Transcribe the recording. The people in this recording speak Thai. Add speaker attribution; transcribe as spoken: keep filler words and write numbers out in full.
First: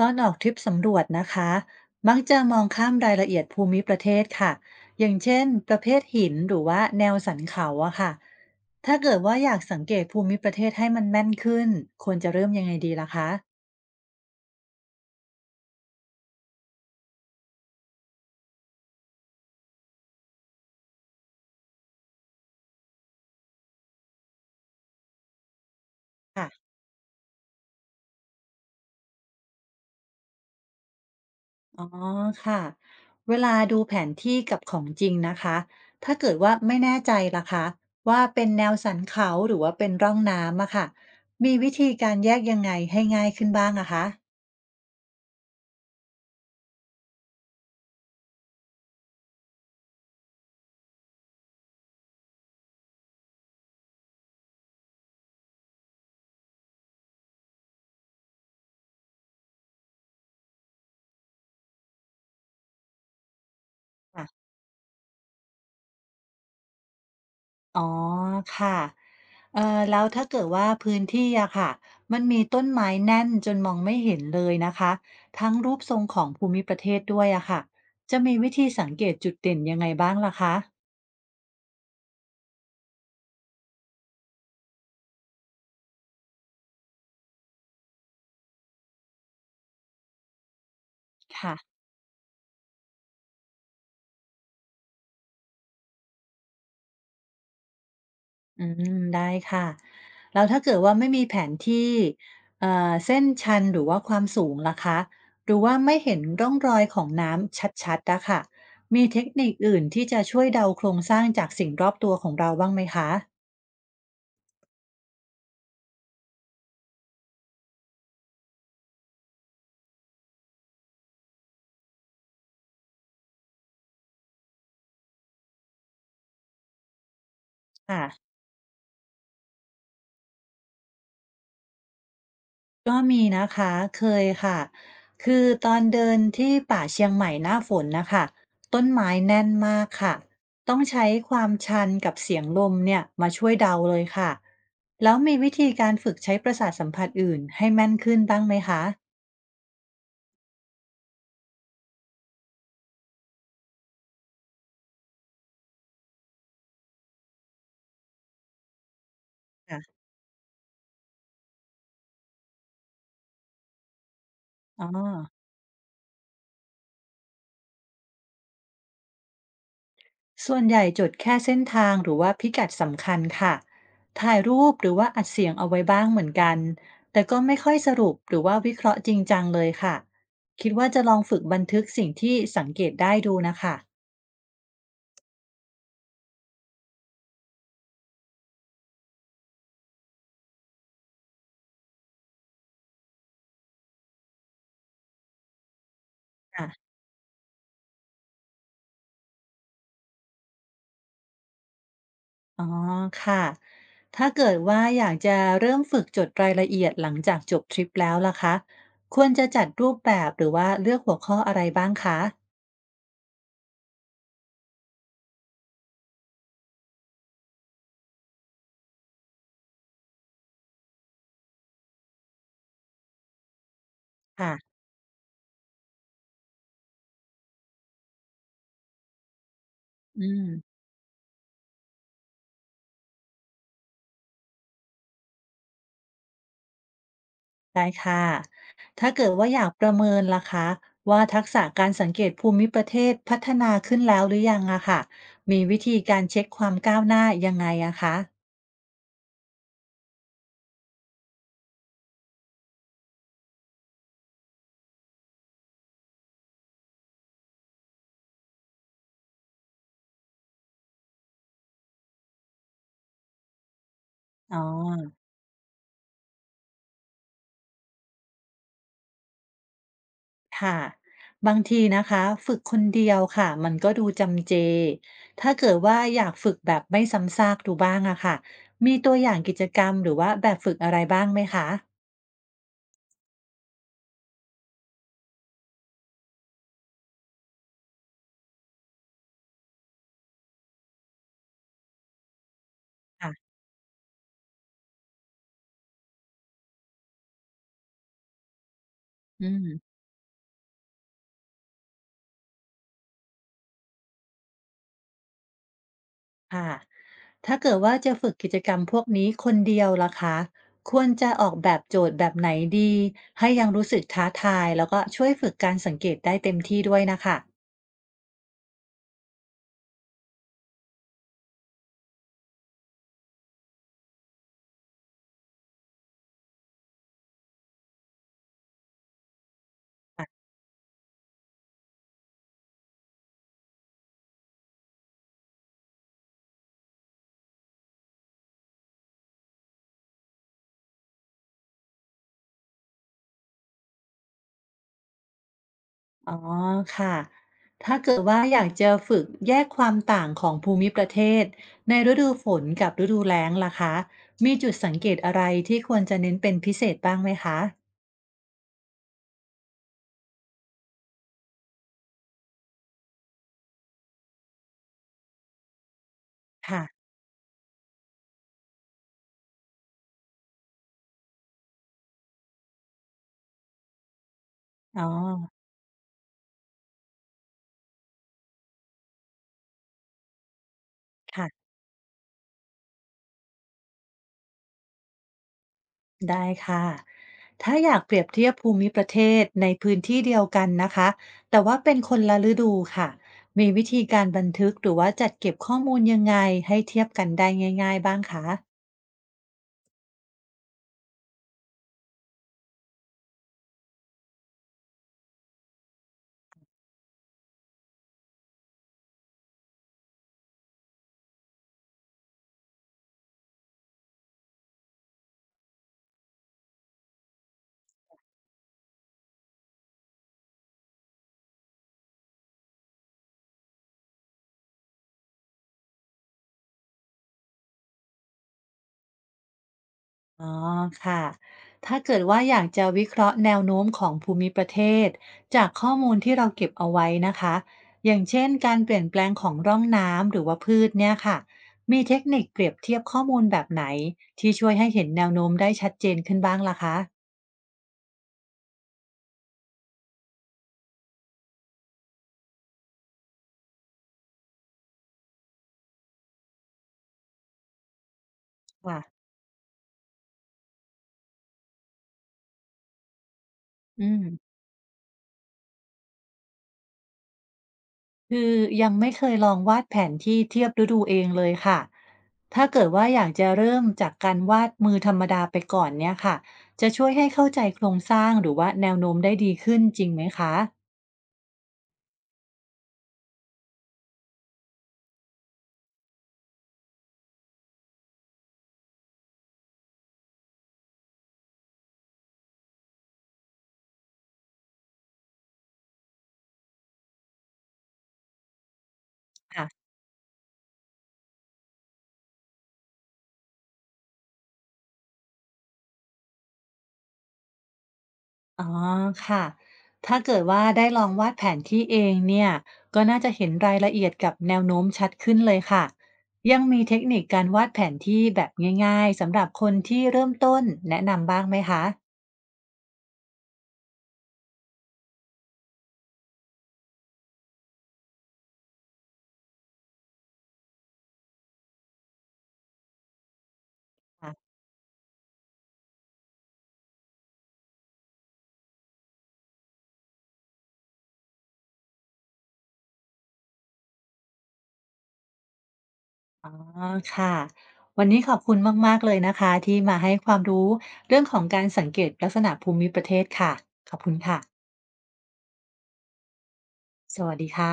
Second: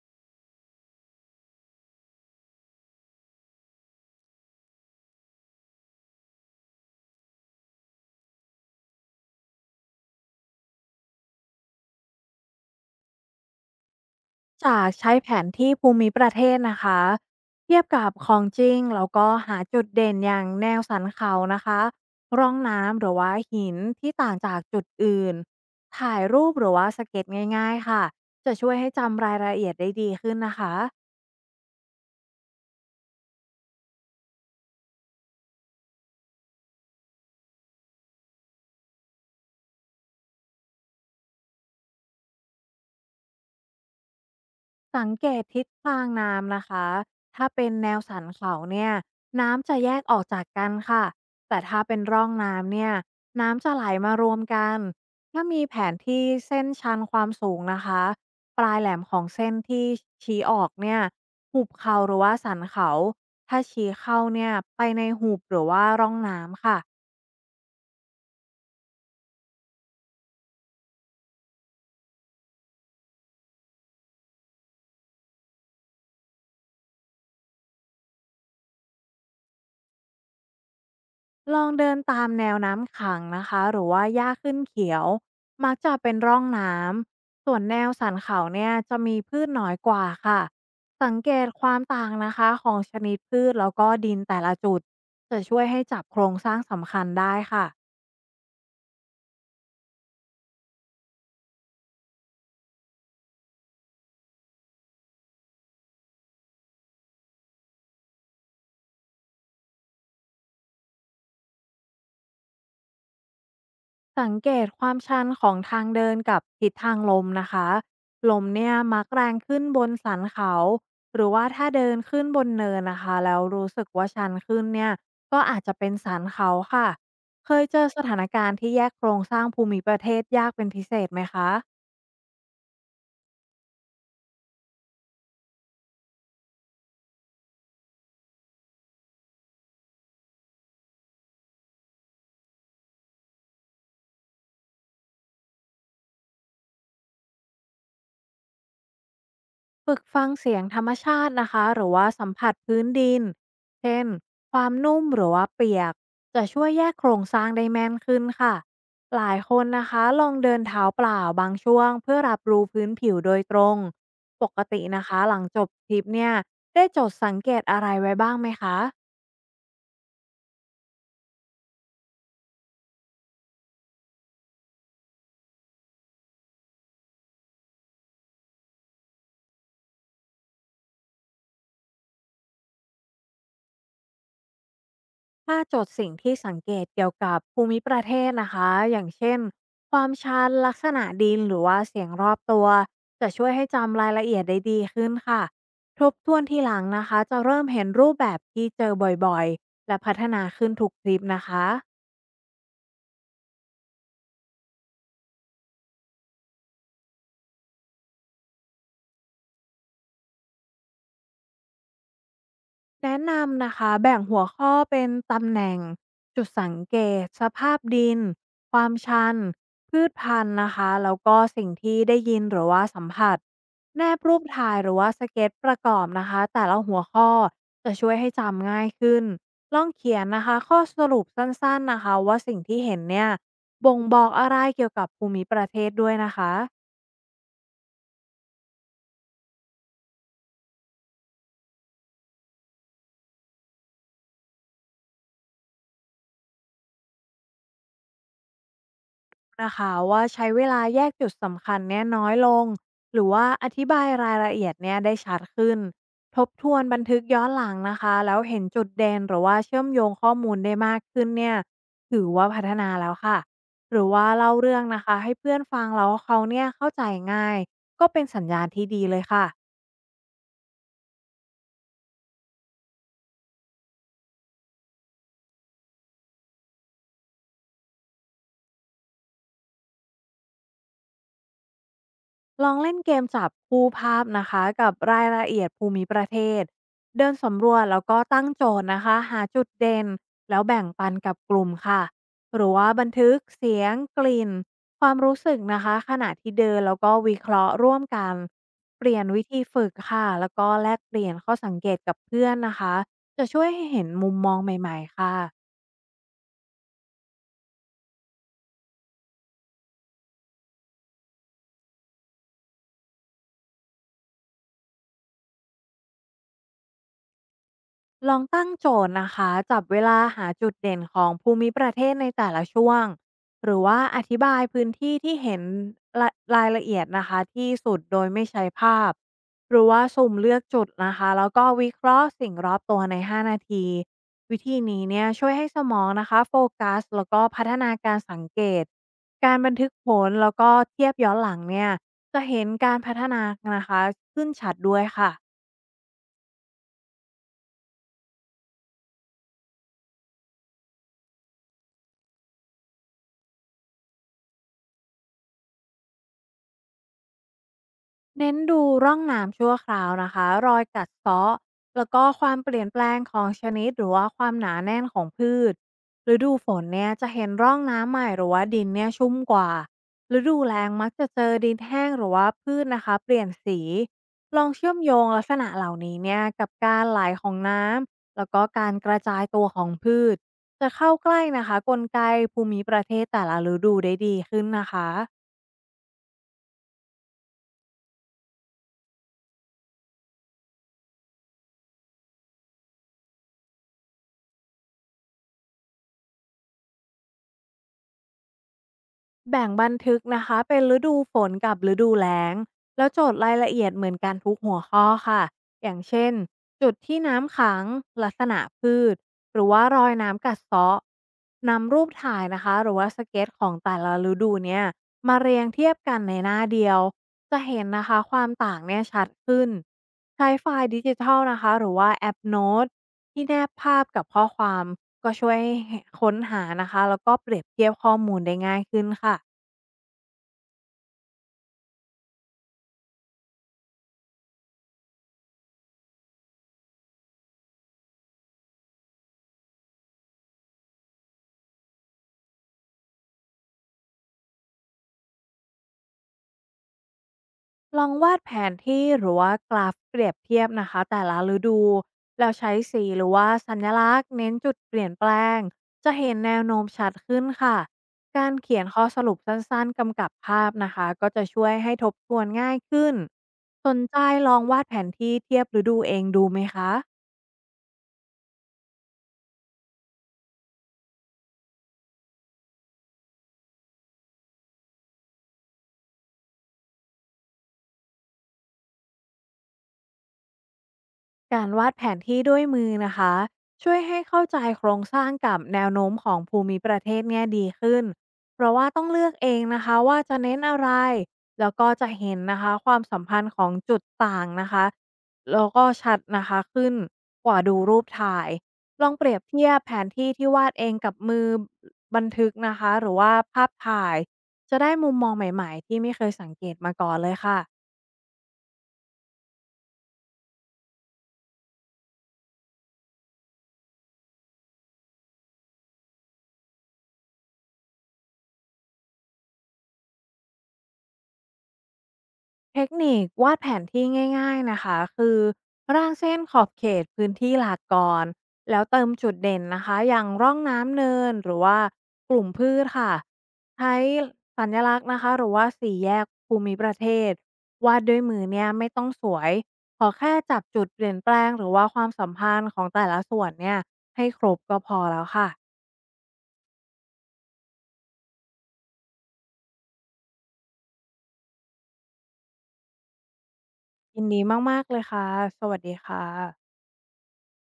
Speaker 1: ตอนออกทริปสำรวจนะคะ มักจะมองข้ามรายละเอียดภูมิประเทศค่ะอย่างเช่นประเภทหินหรือว่าแนวสันเขาอะค่ะถ้าเกิดว่าอยากสังเกตภูมิประเทศให้มันแม่นขึ้น ควรจะเริ่มยังไงดีล่ะคะ
Speaker 2: จากใช้แผนที่ภูมิประเทศนะคะเทียบกับของจริงแล้วก็หาจุดเด่นอย่างแนวสันเขานะคะร่องน้ำหรือว่าหินที่ต่างจากจุดอื่น ถ่ายรูปหรื
Speaker 1: ค่ะ
Speaker 2: อว่าสเก็ตง่ายๆค่ะ จะช่วยให้จำรายละเอียดได้ดีขึ้นนะคะ
Speaker 1: อ๋อค่ะเวลาดูแผนที่กับของจริงนะคะ ถ้าเกิดว่าไม่แน่ใจล่ะคะว่าเป็นแนวสันเขาหรือว่าเป็นร่องน้ำอะค่ะมีวิธีการแยกยังไงให้ง่ายขึ้นบ้างอะคะ
Speaker 2: สังเกตทิศทางน้ำนะคะถ้าเป็นแนวสันเขาเนี่ยน้ำจะแยกออกจากกันค่ะแต่ถ้าเป็นร่องน้ำเนี่ยน้ำจะไหลมารวมกันถ้ามีแผนที่เส้นชันความสูงนะคะปลายแหลมของเส้นที่ชี้ออกเนี่ยหุบเขาหรือว่าสันเขาถ้าชี้เข้าเนี่ยไปในหุบหรือว่าร่องน้ำค่ะ
Speaker 1: อ๋อค่ะเอ่อแล้วถ้าเกิดว่าพื้นที่อะค่ะมันมีต้นไม้แน่นจนมองไม่เห็นเลยนะคะ ทั้งรูปทรงของภูมิประเทศด้วยอะค่ะจะมีวิธีสังเกตจุดเด่นยังไงบ้างล่ะคะ
Speaker 2: ลองเดินตามแนวน้ำขังนะคะหรือว่าหญ้าขึ้นเขียวมักจะเป็นร่องน้ำส่วนแนวสันเขาเนี่ยจะมีพืชน้อยกว่าค่ะสังเกต
Speaker 1: ค่ะ
Speaker 2: ความต่างนะคะของชนิดพืชแล้วก็ดินแต่ละจุดจะช่วยให้จับโครงสร้างสำคัญได้ค่ะ
Speaker 1: อืมได้ค่ะแล้วถ้าเกิดว่าไม่มีแผนที่เอ่อเส้นชันหรือว่าความสูงล่ะคะหรือว่าไม่เห็นร่องรอยของน้ำชัดๆอะค่ะมีเทคนิคอื่นที่จะช่วยเดาโครงสร้างจากสิ่งรอบตัวของเราบ้างไหมคะ
Speaker 2: สังเกตความชันของทางเดินกับทิศทางลมนะคะลมเนี่ยมักแรงขึ้นบนสันเขาหรือว่าถ้าเดินขึ้นบนเนินนะคะแล้วรู้สึกว่าชันขึ้นเนี่ยก็อาจจะเป็นสันเขาค่ะเคยเจอส
Speaker 1: ค่ะ
Speaker 2: ถานการณ์ที่แยกโครงสร้างภูมิประเทศยากเป็นพิเศษไหมคะ
Speaker 1: ก็มีนะคะเคยค่ะคือตอนเดินที่ป่าเชียงใหม่หน้าฝนนะคะต้นไม้แน่นมากค่ะต้องใช้ความชันกับเสียงลมเนี่ยมาช่วยเดาเลยค่ะแล้วมีวิธีการฝึกใช้ประสาทสัมผัสอื่นให้แม่นขึ้นบ้างไหมคะ
Speaker 2: ฝึกฟังเสียงธรรมชาตินะคะหรือว่าสัมผัสพื้นดิน เช่น ความนุ่มหรือว่าเปียก จะช่วยแยกโครงสร้างได้แม่นขึ้นค่ะ หลายคนนะ
Speaker 1: ค่ะ
Speaker 2: คะลองเดินเท้าเปล่าบางช่วงเพื่อรับรู้พื้นผิวโดยตรง ปกติ
Speaker 1: อ๋อ
Speaker 2: นะคะหลังจบทริปเนี่ยได้จดสังเกตอะไรไว้บ้างไหมคะ
Speaker 1: ส่วนใหญ่จดแค่เส้นทางหรือว่าพิกัดสำคัญค่ะถ่ายรูปหรือว่าอัดเสียงเอาไว้บ้างเหมือนกันแต่ก็ไม่ค่อยสรุปหรือว่าวิเคราะห์จริงจังเลยค่ะคิดว่าจะลองฝึกบันทึกสิ่งที่สังเกตได้ดูนะคะ
Speaker 2: ถ้าจดสิ่งที่สังเกตเกี่ยวกับภูมิประเทศนะคะอย่างเช่นความชันลักษณะดินหรือว่าเสียงรอบตัวจะช่วยให้จำรายละเอียดได้ดีขึ้นค่ะทบทวนที
Speaker 1: อ่ะ
Speaker 2: หลังนะคะจะเริ่มเห็นรูปแบบที่เจอบ่อยๆและพัฒนาขึ้นทุกทริปนะคะ
Speaker 1: อ๋อค่ะถ้าเกิดว่าอยากจะเริ่มฝึกจดรายละเอียดหลังจากจบทริปแล้วล่ะคะควรจะจัดรูปแบบหรือว่าเลือกหัวข้ออะไรบ้างคะ
Speaker 2: แนะนำนะคะแบ่งหัวข้อเป็นตำแหน่งจุดสังเกตสภาพดินความชันพืชพันธุ์นะคะแล้วก็สิ่งที่ได้ยินหรือว่าสัมผัสแนบรูปถ่า
Speaker 1: ค่ะ
Speaker 2: ยหรือว่าสเก็ตประกอบนะคะแต่ละหัวข้อจะช่วยให้จำง่ายขึ้นลองเขียน
Speaker 1: อื
Speaker 2: นะคะ
Speaker 1: ม
Speaker 2: ข้อสรุปสั้นๆนะคะว่าสิ่งที่เห็นเนี่ยบ่งบอกอะไรเกี่ยวกับภูมิประเทศด้วยนะคะ
Speaker 1: ได้ค่ะถ้าเกิดว่าอยากประเมินล่ะคะว่าทักษะการสังเกตภูมิประเทศพัฒนาขึ้นแล้วหรือยังอะค่ะมีวิธีการเช็คความก้าวหน้ายังไงอะคะ
Speaker 2: นะคะว่าใช้เวลาแยกจุดสำคัญเนี่ยน้อยลงหรือว่าอธิบายรายละเอียดเนี่ยได้ชัดขึ้นทบทวนบันทึกย้อนหลังนะคะแล้วเห็นจุดเด่นหรือว่าเชื่อมโยงข้อมูลได้มากขึ้นเนี่ยถือว่าพัฒนาแล้วค่ะหรือว่าเล่า
Speaker 1: อ๋อ
Speaker 2: เรื่องนะคะให้เพื่อนฟังแล้วเขาเนี่ยเข้าใจง่ายก็เป็นสัญญาณที่ดีเลยค่ะ
Speaker 1: ค่ะบางทีนะคะฝึกคนเดียวค่ะมันก็ดูจำเจถ้าเกิดว่าอยากฝึกแบบไม่ซ้ำซากดูบ้างอะค่ะมีตัวอย่างกิจกรรมหรือว่าแบบฝึกอะไรบ้างไหมคะ
Speaker 2: ลองเล่นเกมจับคู่ภาพนะคะกับรายละเอียดภูมิประเทศเดินสำรวจแล้วก็ตั้งโจทย์นะคะหาจุดเด่นแล้วแบ่งปันกับกลุ่มค่ะหรือว่าบันทึก
Speaker 1: ค่ะ
Speaker 2: เสียงกลิ่นความรู้สึกนะคะขณะที่เดินแล้วก็วิเคราะห์ร่วมกันเปลี่ยนวิ
Speaker 1: อื
Speaker 2: ธีฝึ
Speaker 1: ม
Speaker 2: กค่ะแล้วก็แลกเปลี่ยนข้อสังเกตกับเพื่อนนะคะจะช่วยให้เห็นมุมมองใหม่ๆค่ะ
Speaker 1: ค่ะถ้าเกิดว่าจะฝึกกิจกรรมพวกนี้คนเดียวล่ะคะควรจะออกแบบโจทย์แบบไหนดี ให้ยังรู้สึกท้าทายแล้วก็ช่วยฝึกการสังเกตได้เต็มที่ด้วยนะคะ
Speaker 2: ลองตั้งโจทย์นะคะจับเวลาหาจุดเด่นของภูมิประเทศในแต่ละช่วงหรือว่าอธิบายพื้นที่ที่เห็นรารายละเอียดนะคะที่สุดโดยไม่ใช้ภาพหรือว่าสุ่มเลือกจุดนะคะแล้วก็วิเคราะห์สิ่งรอบตัวใน ห้า นาทีวิธีนี้เนี่ยช่วยให้สมองนะคะโฟกัสแล้วก็พัฒนาการสังเกตการบันทึกผลแล้วก็เทียบย้อนหลังเนี่ยจะเห็นการพัฒนานะคะขึ้นชัดด้วยค่ะ
Speaker 1: อ๋อค่ะถ้าเกิดว่าอยากจะฝึกแยกความต่างของภูมิประเทศในฤดูฝนกับฤดูแล้งล่ะคะมีจุดสังเกตอะไรที่ควรจะเน้นเป็นพิเศษบ้างไหมคะ
Speaker 2: เน้นดูร่องน้ำชั่วคราวนะคะรอยกัดเซาะแล้วก็ความเปลี่ยนแปลงของชนิดหรือว่าความหนาแน่นของพืชฤดูฝ
Speaker 1: ค่ะ
Speaker 2: นเนี่ยจะเห็นร่องน้ำใหม่หรือว่าดินเนี่ยชุ่มกว่าฤดูแล้งมักจะเจอดินแห้งหรือว่าพืชนะคะเปลี่ยนสีลองเชื่อม
Speaker 1: อ๋อ
Speaker 2: โยงลักษณะเหล่านี้เนี่ยกับการไหลของน้ำแล้วก็การกระจายตัวของพืชจะเข้าใกล้
Speaker 1: ค่ะ
Speaker 2: นะคะกลไกภูมิประเทศแต่ละฤดูได้ดีขึ้นนะคะ
Speaker 1: ได้ค่ะ ถ้าอยากเปรียบเทียบภูมิประเทศในพื้นที่เดียวกันนะคะ แต่ว่าเป็นคนละฤดูค่ะ มีวิธีการบันทึกหรือว่าจัดเก็บข้อมูลยังไงให้เทียบกันได้ง่ายๆบ้างคะ
Speaker 2: แบ่งบันทึกนะคะเป็นฤดูฝนกับฤดูแล้งแล้วโจทย์รายละเอียดเหมือนกันทุกหัวข้อค่ะอย่างเช่นจุดที่น้ำขังลักษณะพืชหรือว่ารอยน้ำกัดเซาะนำรูปถ่ายนะคะหรือว่าสเก็ตของแต่ละฤดูเนี่ยมาเรียงเทียบกันในหน้าเดียวจะเห็นนะคะความต่างเนี่ยชัดขึ้นใช้ไฟล์ดิจิทัลนะคะหรือว่าแอปโน้ตที่แนบภาพกับข้อความก็ช่วยให้ค้นหานะคะแล้วก็เปรียบเทียบข้อมูลได้ง่ายขึ้นค่ะ
Speaker 1: อ๋อค่ะ ถ้าเกิดว่าอยากจะวิเคราะห์แนวโน้มของภูมิประเทศจากข้อมูลที่เราเก็บเอาไว้นะคะ อย่างเช่นการเปลี่ยนแปลงของร่องน้ำหรือว่าพืชเนี่ยค่ะมีเทคนิคเปรียบเทียบข้อมูลแบบไหนที่ช่วยให้เห็นแนวโน้มได้ชัดเจนขึ้นบ้างล่ะคะ
Speaker 2: ลองวาดแผนที่หรือว่ากราฟเปรียบเทียบนะคะแต่ละฤดูแล้วใช้สีหรือว่าสัญลักษณ์เน้นจุดเปลี่ยนแปลงจะเห็นแนวโน้มชัดขึ้นค่ะการเขียน
Speaker 1: ค่ะ
Speaker 2: ข้อสรุปสั้นๆกำกับภาพนะคะก็จะช่วยให้ทบทวนง่ายขึ้นสน
Speaker 1: อื
Speaker 2: ใจล
Speaker 1: ม
Speaker 2: องวาดแผนที่เทียบฤดูเองดูไหมคะ
Speaker 1: คือยังไม่เคยลองวาดแผนที่เทียบฤดูเองเลยค่ะถ้าเกิดว่าอยากจะเริ่มจากการวาดมือธรรมดาไปก่อนเนี่ยค่ะจะช่วยให้เข้าใจโครงสร้างหรือว่าแนวโน้มได้ดีขึ้นจริงไหมคะ
Speaker 2: การวาดแผนที่ด้วยมือนะคะช่วยให้เข้าใจโครงสร้างกับแนวโน้มของภูมิประเทศเนี่ยดีขึ้นเพราะว่าต้องเลือกเองนะคะว่าจะเน้นอะไรแล้วก็จะเห็นนะคะความสัมพันธ์ของจุดต่างนะคะแล้วก็ชัดนะคะขึ้นกว่าดูรูปถ่ายลองเปรียบ
Speaker 1: ค่ะ
Speaker 2: เทียบแผนที่ที่วาดเองกับมือบันทึกนะคะหรือว่าภาพถ่ายจะได้มุมมองใหม่ๆที่ไม่เคยสังเกตมาก่อนเลยค่ะ
Speaker 1: อ๋อค่ะถ้าเกิดว่าได้ลองวาดแผนที่เองเนี่ย ก็น่าจะเห็นรายละเอียดกับแนวโน้มชัดขึ้นเลยค่ะ ยังมีเทคนิคการวาดแผนที่แบบง่ายๆสำหรับคนที่เริ่มต้นแนะนำบ้างไหมคะ
Speaker 2: เทคนิควาดแผนที่ง่ายๆนะคะคือร่างเส้นขอบเขตพื้นที่หลักก่อนแล้วเติมจุดเด่นนะคะอย่างร่องน้ำเนินหรือว่ากลุ่มพืชค่ะใช้
Speaker 1: ะ
Speaker 2: สัญลักษณ์นะคะหรือว่าสี่แยกภูมิประเทศวาดด้วยมือเนี่ยไม่ต้องสวยขอแค่จับจุดเปลี่ยนแปลงหรือว่าความสัมพันธ์ของแต่ละส่วนเนี่ยให้ครบก็พอแล้วค่ะ
Speaker 1: อ๋อค่ะวันนี้ขอบคุณมากๆเลยนะคะที่มาให้ความรู้เรื่องของการสังเกตลักษณะภูมิประเทศค่ะขอบคุณ
Speaker 2: ยิน
Speaker 1: ค่ะ
Speaker 2: ดีมากๆเลยค่ะสวัสดีค่ะ
Speaker 1: สวัสดีค่ะ